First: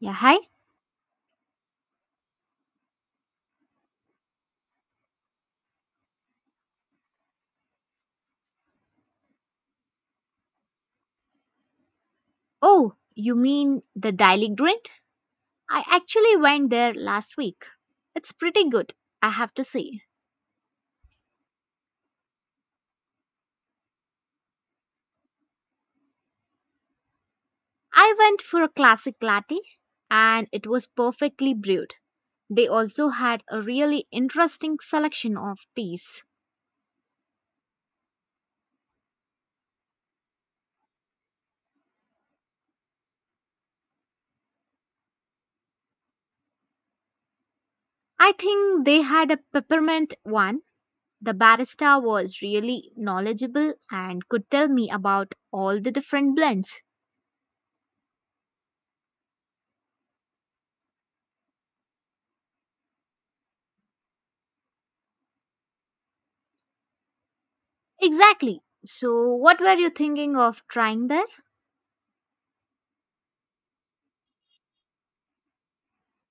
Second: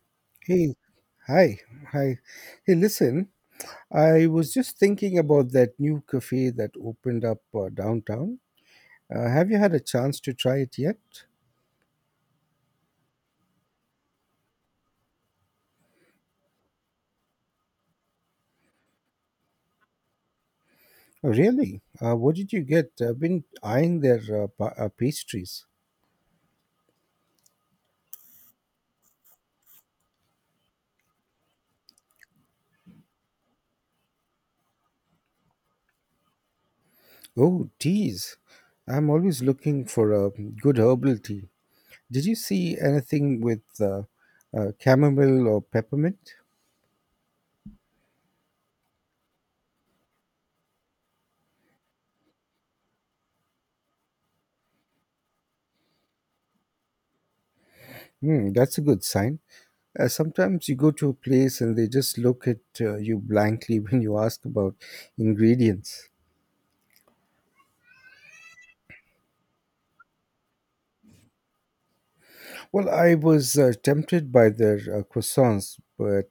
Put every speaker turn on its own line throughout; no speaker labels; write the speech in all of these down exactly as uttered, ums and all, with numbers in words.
Yeah, hi.
Hey, hi, hi. Hey, listen, I was just thinking about that new cafe that opened up uh, downtown. Uh, have you had a chance to try it yet?
Oh, you mean the Daily Grind? I actually went there last week. It's pretty good, I have to say.
Oh, really? Uh, what did you get? I've been eyeing their uh, pa- uh, pastries.
I went for a classic latte and it was perfectly brewed. They also had a really interesting selection of teas.
Oh, teas. I'm always looking for a good herbal tea. Did you see anything with uh, uh, chamomile or peppermint?
I think they had a peppermint one. The barista was really knowledgeable and could tell me about all the different blends.
Hmm, that's a good sign. Uh, sometimes you go to a place and they just look at uh, you blankly when you ask about ingredients.
Exactly. So, what were you thinking of trying there?
Well, I was uh, tempted by their uh, croissants, but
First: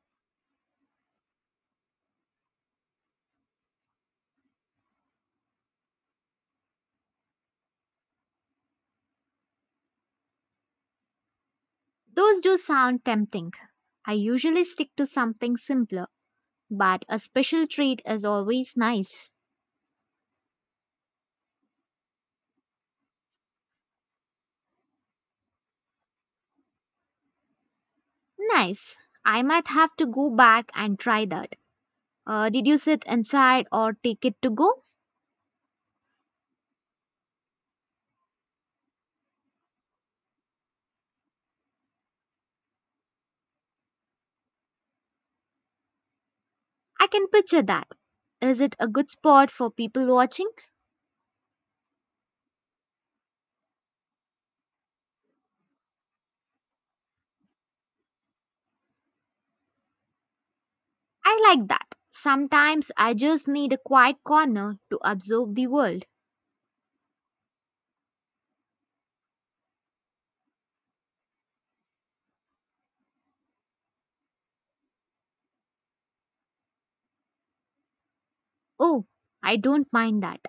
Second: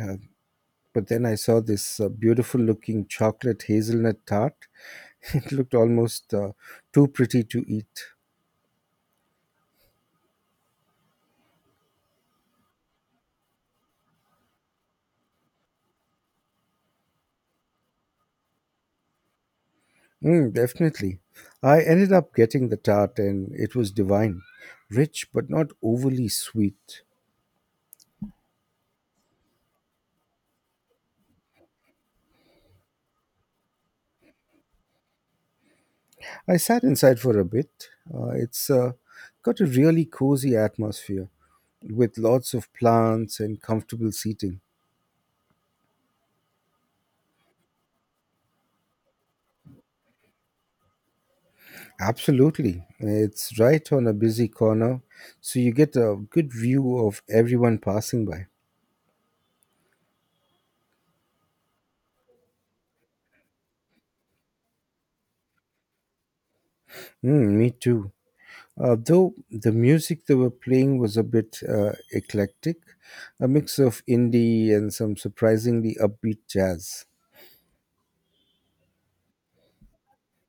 uh, but then I saw this uh, beautiful looking chocolate hazelnut tart. It looked almost uh, too pretty to eat.
Those do sound tempting. I usually stick to something simpler, but a special treat is always nice.
Mm, definitely. I ended up getting the tart and it was divine, rich but not overly sweet.
Nice. I might have to go back and try that. Uh, did you sit inside or take it to go?
I sat inside for a bit. Uh, it's uh, got a really cozy atmosphere with lots of plants and comfortable seating.
I can picture that. Is it a good spot for people watching?
Absolutely. It's right on a busy corner, so you get a good view of everyone passing by.
I like that. Sometimes I just need a quiet corner to observe the world.
Mm, me too. Uh, though the music they were playing was a bit uh, eclectic, a mix of indie and some surprisingly upbeat jazz.
Oh, I don't mind that.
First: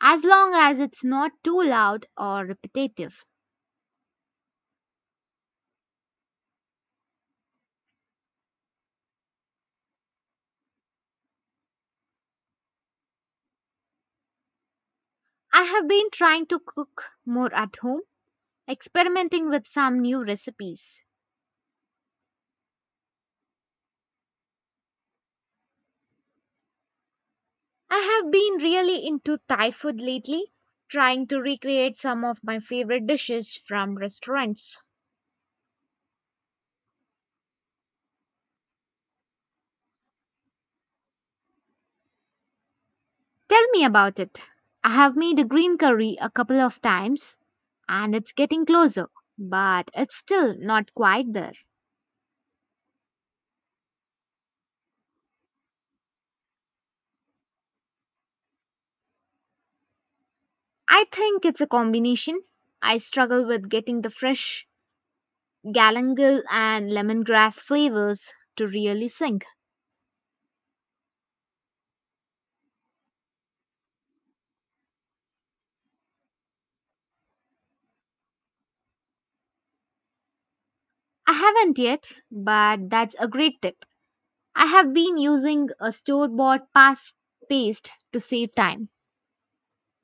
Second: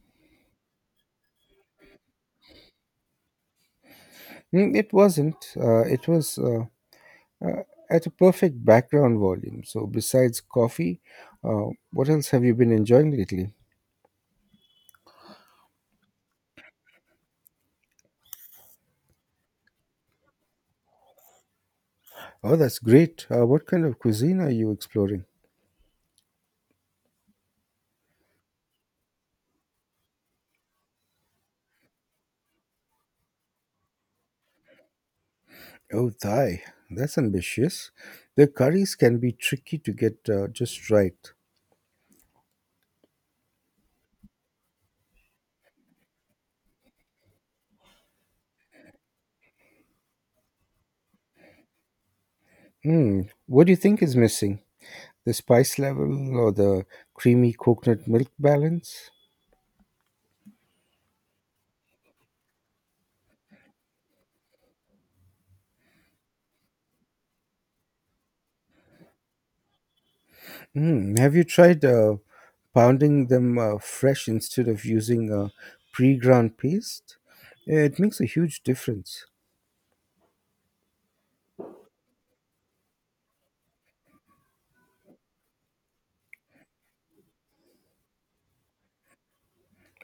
As long as it's not too loud or repetitive.
Mm, it wasn't. Uh, it was uh, uh, at a perfect background volume. So, besides coffee, uh, what else have you been enjoying lately?
I have been trying to cook more at home, experimenting with some new recipes.
Oh, that's great. Uh, what kind of cuisine are you exploring?
I have been really into Thai food lately, trying to recreate some of my favorite dishes from restaurants.
Oh, Thai. That's ambitious. The curries can be tricky to get uh, just right.
Tell me about it. I have made a green curry a couple of times and it's getting closer, but it's still not quite there.
Hmm. What do you think is missing? The spice level or the creamy coconut milk balance?
I think it's a combination. I struggle with getting the fresh galangal and lemongrass flavors to really sink.
Mm. Have you tried uh, pounding them uh, fresh instead of using a pre-ground paste? It makes a huge difference.
I haven't yet, but that's a great tip. I have been using a store bought past paste to save time.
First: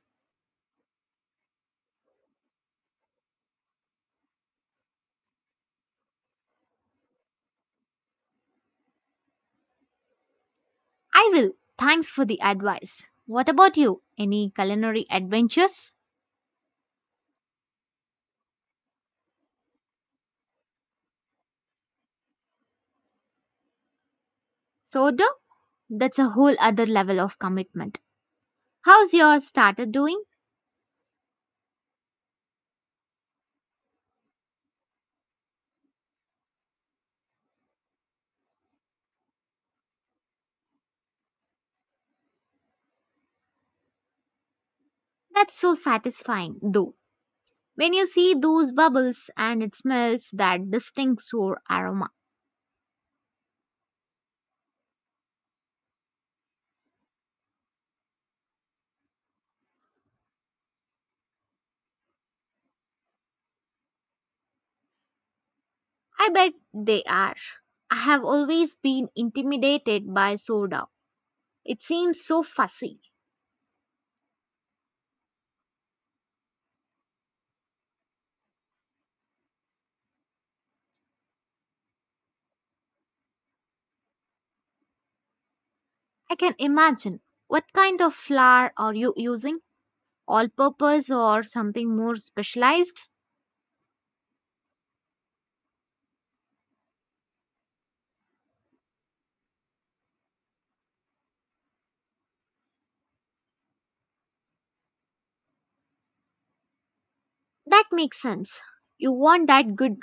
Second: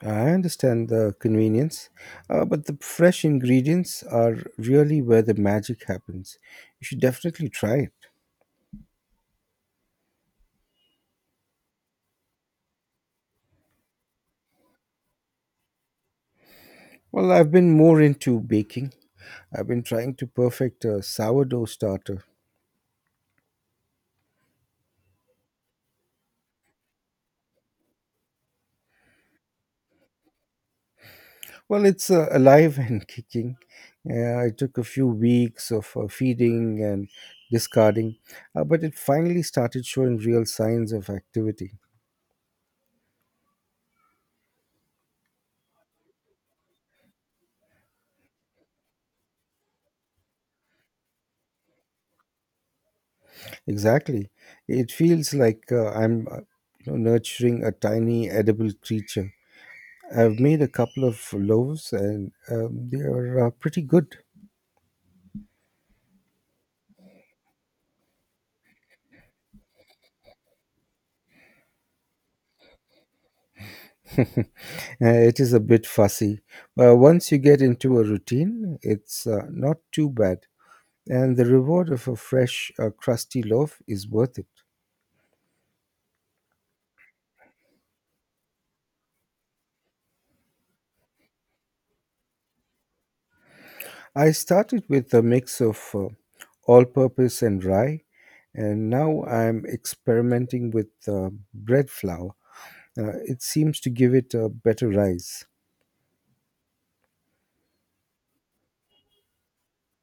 I understand the convenience, uh, but the fresh ingredients are really where the magic happens. You should definitely try it.
I will. Thanks for the advice. What about you? Any culinary adventures?
Well, I've been more into baking. I've been trying to perfect a sourdough starter.
Sourdough? That's a whole other level of commitment. How's your starter doing?
Well, it's uh, alive and kicking. Uh, it took a few weeks of uh, feeding and discarding, uh, but it finally started showing real signs of activity.
That's so satisfying, though. When you see those bubbles and it smells that distinct sour aroma.
Exactly. It feels like uh, I'm uh, you know, nurturing a tiny edible creature. I've made a couple of loaves and um, they are uh, pretty good.
I bet they are. I have always been intimidated by sourdough. It seems so fussy.
Uh, it is a bit fussy, but once you get into a routine, it's uh, not too bad. And the reward of a fresh, uh, crusty loaf is worth it.
I can imagine. What kind of flour are you using? All purpose or something more specialized?
I started with a mix of uh, all purpose and rye, and now I'm experimenting with uh, bread flour. Uh, it seems to give it a better rise.
That makes sense. You want that good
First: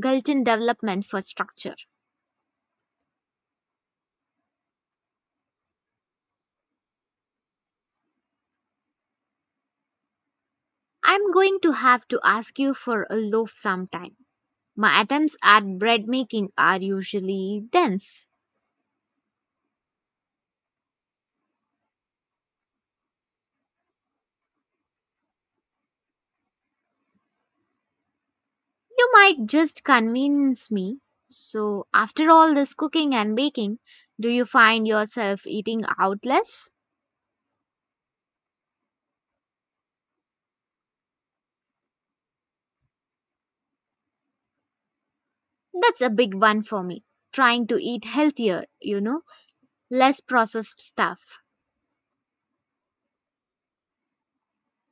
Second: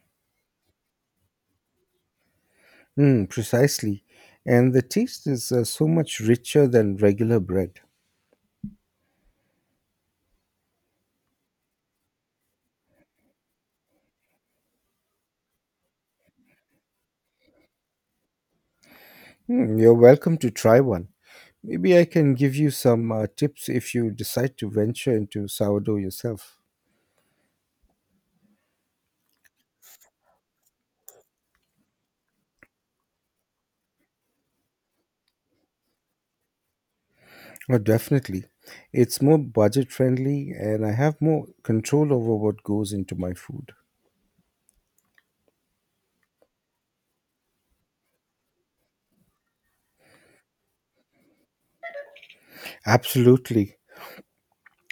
Galton development for structure.
Mm, precisely. And the taste is uh, so much richer than regular bread.
I'm going to have to ask you for a loaf sometime. My attempts at bread making are usually dense.
Hmm, you're welcome to try one. Maybe I can give you some uh, tips if you decide to venture into sourdough yourself.
You might just convince me. So, after all this cooking and baking, do you find yourself eating out less?
Oh, definitely. It's more budget friendly and I have more control over what goes into my food.
That's a big one for me. Trying to eat healthier, you know, less processed stuff.
Absolutely.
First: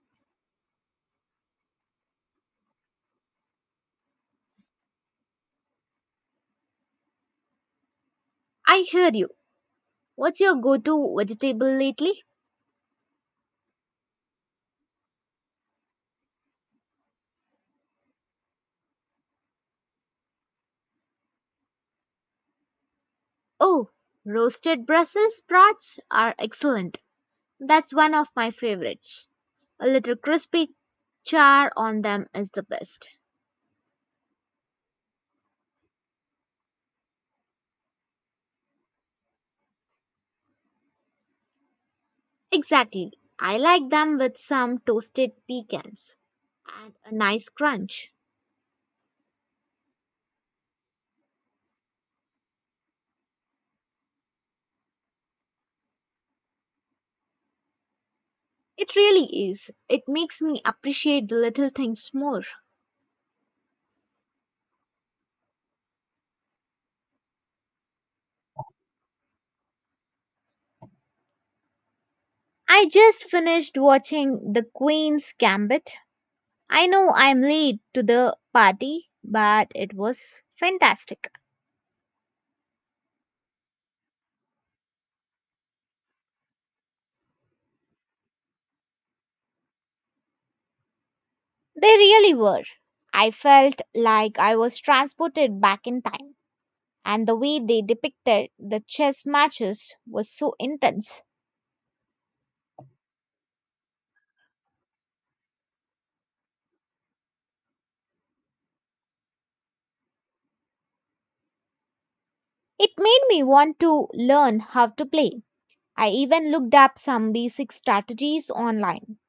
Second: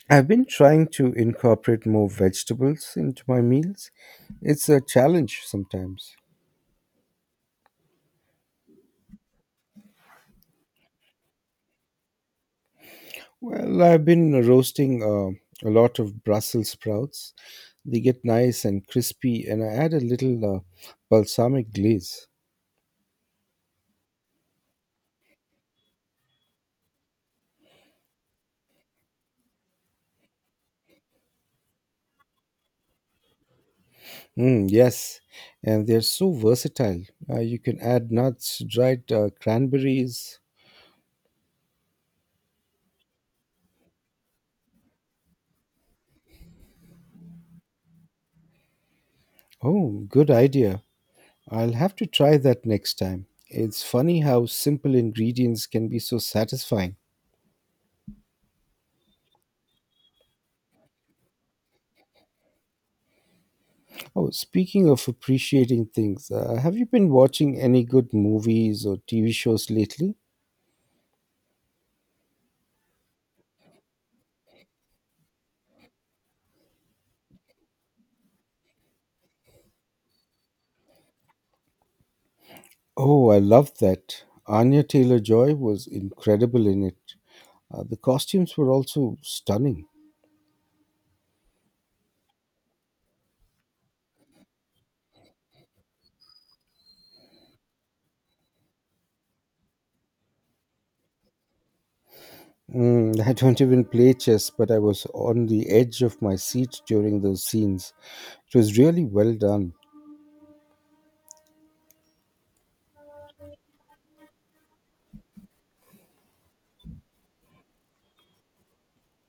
I've been trying to incorporate more vegetables into my meals. It's a challenge sometimes.
I hear you. What's your go to vegetable lately?
Well, I've been roasting uh, a lot of Brussels sprouts. They get nice and crispy, and I add a little uh, balsamic glaze.
Oh, roasted Brussels sprouts are excellent. That's one of my favorites. A little crispy char on them is the best.
Mm, yes, and they're so versatile. Uh, you can add nuts, dried uh, cranberries.
Exactly. I like them with some toasted pecans and a nice crunch.
Oh, good idea. I'll have to try that next time. It's funny how simple ingredients can be so satisfying.
It really is. It makes me appreciate the little things more.
Oh, speaking of appreciating things, uh, have you been watching any good movies or T V shows lately?
I just finished watching The Queen's Gambit. I know I'm late to the party, but it was fantastic.
Oh, I loved that. Anya Taylor Joy was incredible in it. Uh, the costumes were also stunning.
They really were. I felt like I was transported back in time, and the way they depicted the chess matches was so intense.
Mm, I don't even play chess, but I was on the edge of my seat during those scenes. It was really well done.
It made me want to learn how to play. I even looked up some basic strategies online.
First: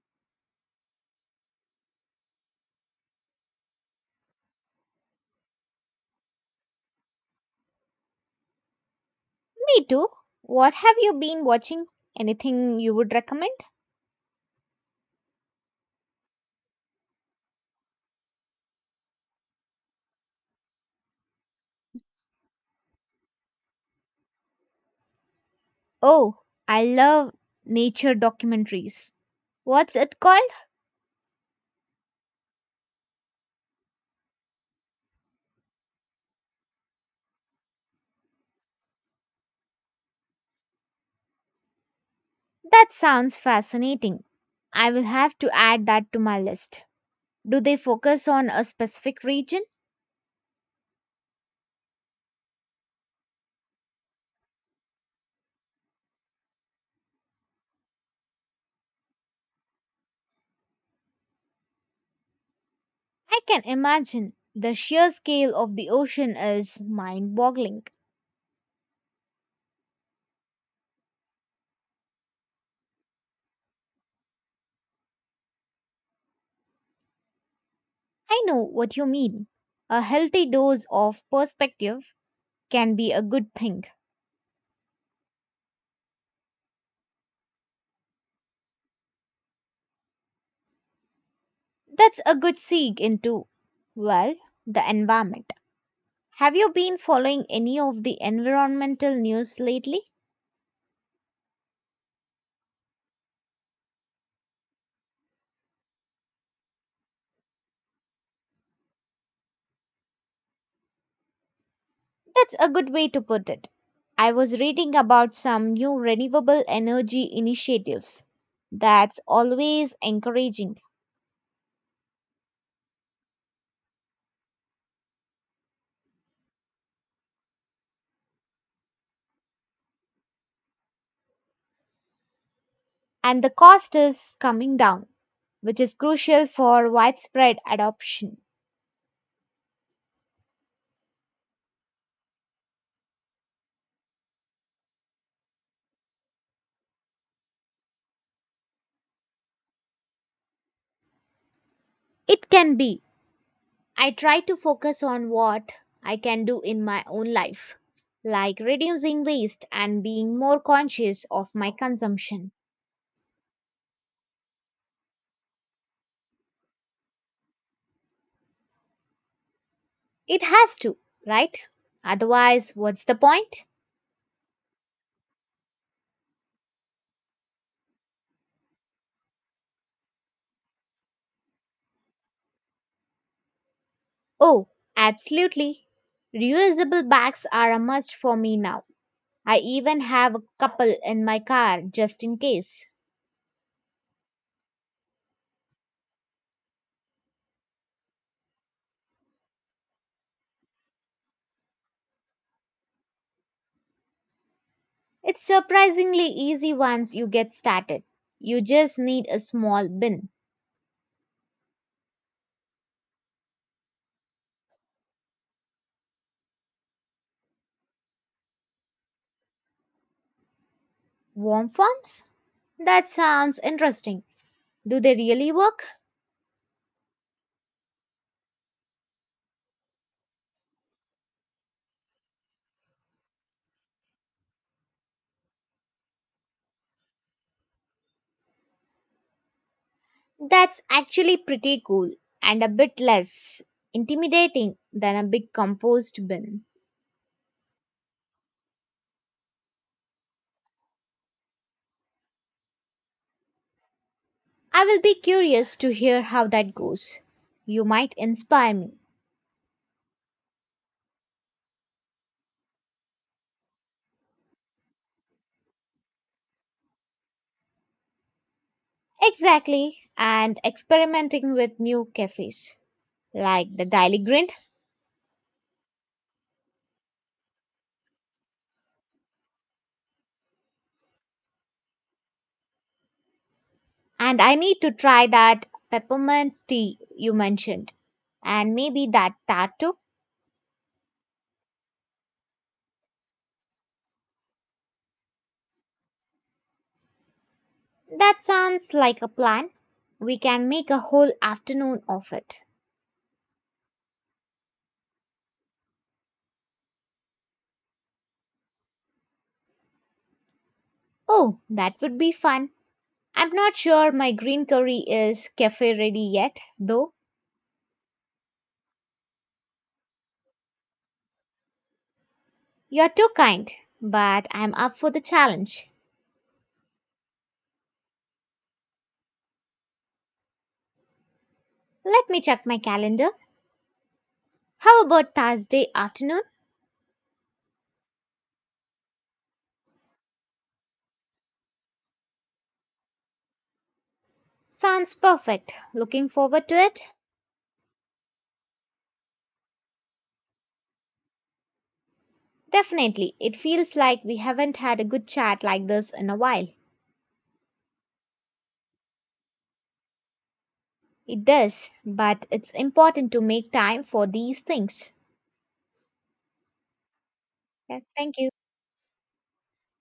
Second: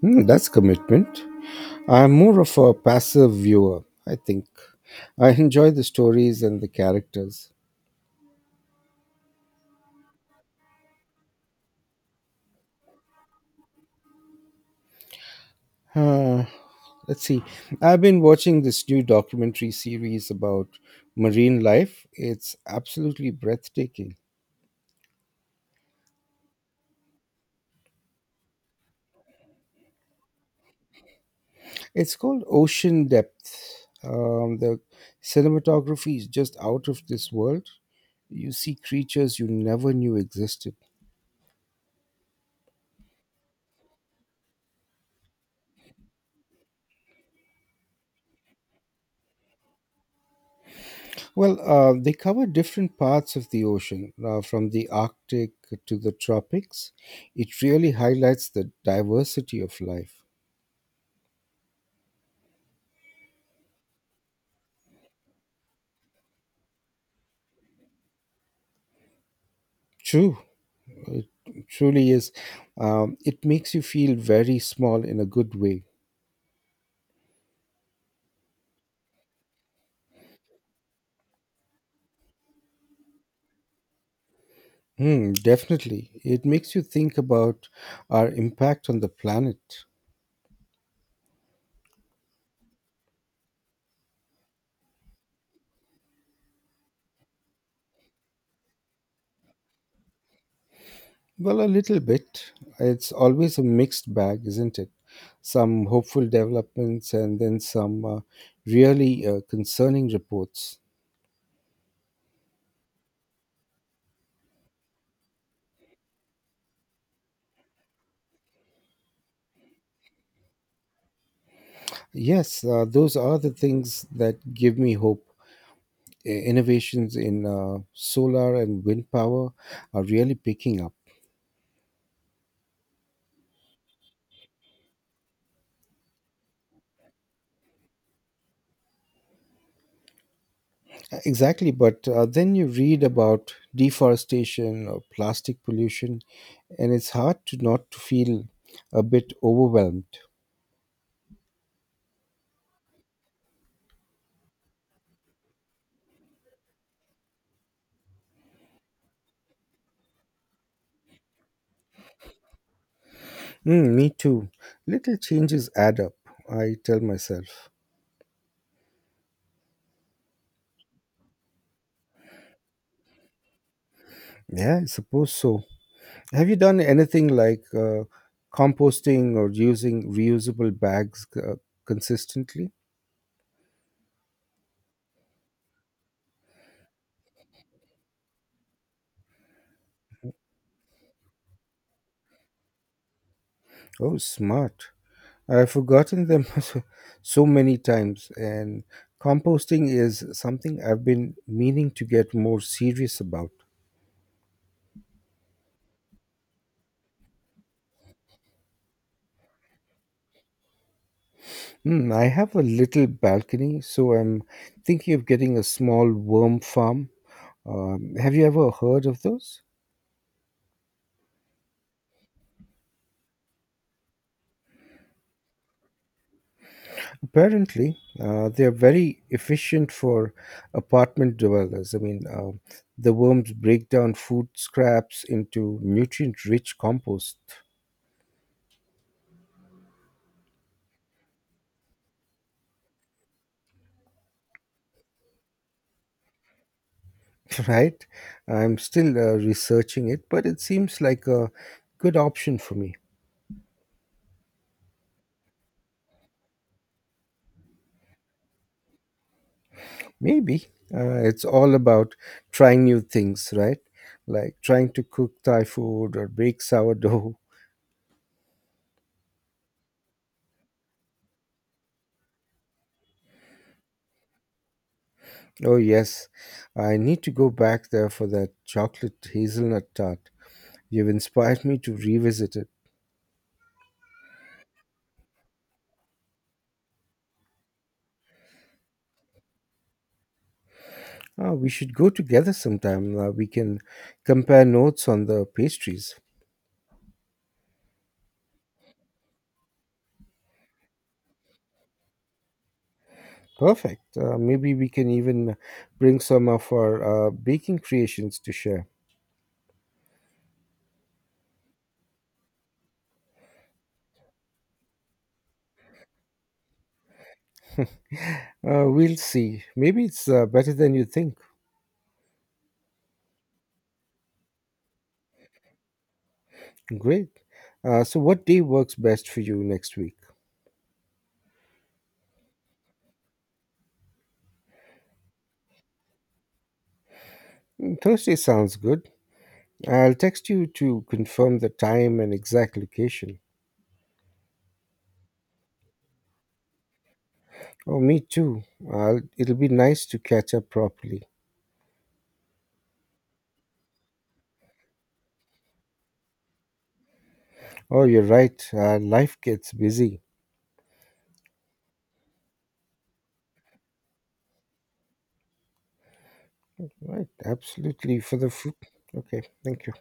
Hmm, that's commitment. I'm more of a passive viewer, I think. I enjoy the stories and the characters.
Me too. What have you been watching? Anything you would recommend?
Uh, let's see. I've been watching this new documentary series about marine life. It's absolutely breathtaking.
Oh, I love nature documentaries. What's it called?
It's called Ocean Depth. Um, the cinematography is just out of this world. You see creatures you never knew existed.
That sounds fascinating. I will have to add that to my list. Do they focus on a specific region?
Well, uh, they cover different parts of the ocean, uh, from the Arctic to the tropics. It really highlights the diversity of life.
I can imagine. The sheer scale of the ocean is mind boggling.
True, it truly is. Um, it makes you feel very small in a good way.
I know what you mean. A healthy dose of perspective can be a good thing.
Hmm, definitely. It makes you think about our impact on the planet.
That's a good seek into, well, the environment. Have you been following any of the environmental news lately?
Well, a little bit. It's always a mixed bag, isn't it? Some hopeful developments and then some uh, really uh, concerning reports.
That's a good way to put it. I was reading about some new renewable energy initiatives. That's always encouraging.
Yes, uh, those are the things that give me hope. I- Innovations in uh, solar and wind power are really picking up.
And the cost is coming down, which is crucial for widespread adoption.
Uh, Exactly, but uh, then you read about deforestation or plastic pollution, and it's hard to not to feel a bit overwhelmed.
It can be. I try to focus on what I can do in my own life, like reducing waste and being more conscious of my consumption.
Mm, me too. Little changes add up, I tell myself.
It has to, right? Otherwise, what's the point?
Yeah, I suppose so. Have you done anything like uh, composting or using reusable bags uh, consistently?
Oh, absolutely. Reusable bags are a must for me now. I even have a couple in my car just in case.
Oh, smart. I've forgotten them so so many times, and composting is something I've been meaning to get more serious about.
It's surprisingly easy once you get started. You just need a small bin.
Hmm, I have a little balcony, so I'm thinking of getting a small worm farm. Um, have you ever heard of those?
Warm forms? That sounds interesting. Do they really work?
Apparently, uh, they are very efficient for apartment dwellers. I mean, um the worms break down food scraps into nutrient rich compost.
That's actually pretty cool and a bit less intimidating than a big compost bin.
Right? I'm still uh, researching it, but it seems like a good option for me.
I will be curious to hear how that goes. You might inspire me.
Maybe uh, it's all about trying new things, right? Like trying to cook Thai food or bake sourdough.
Exactly, and experimenting with new cafes like the Daily Grind.
Oh, yes, I need to go back there for that chocolate hazelnut tart. You've inspired me to revisit it.
And I need to try that peppermint tea you mentioned, and maybe that tart too.
Ah, we should go together sometime. Uh, we can compare notes on the pastries.
That sounds like a plan. We can make a whole afternoon of it.
Perfect. Uh, maybe we can even bring some of our uh, baking creations to share.
Oh, that would be fun. I'm not sure my green curry is cafe ready yet, though.
Uh, we'll see. Maybe it's uh, better than you think.
You're too kind, but I'm up for the challenge.
Great. Uh, so, what day works best for you next week?
Let me check my calendar. How about Thursday afternoon?
Mm, Thursday sounds good. I'll text you to confirm the time and exact location.
Sounds perfect. Looking forward to it?
Oh, me too. I'll, it'll be nice to catch up properly.
Definitely. It feels like we haven't had a good chat like this in a while.
Oh, you're right. Uh, life gets busy.
It does, but it's important to make time for these things.
Right,
Yeah,
absolutely. For
thank
the
you.
food. Okay, thank you.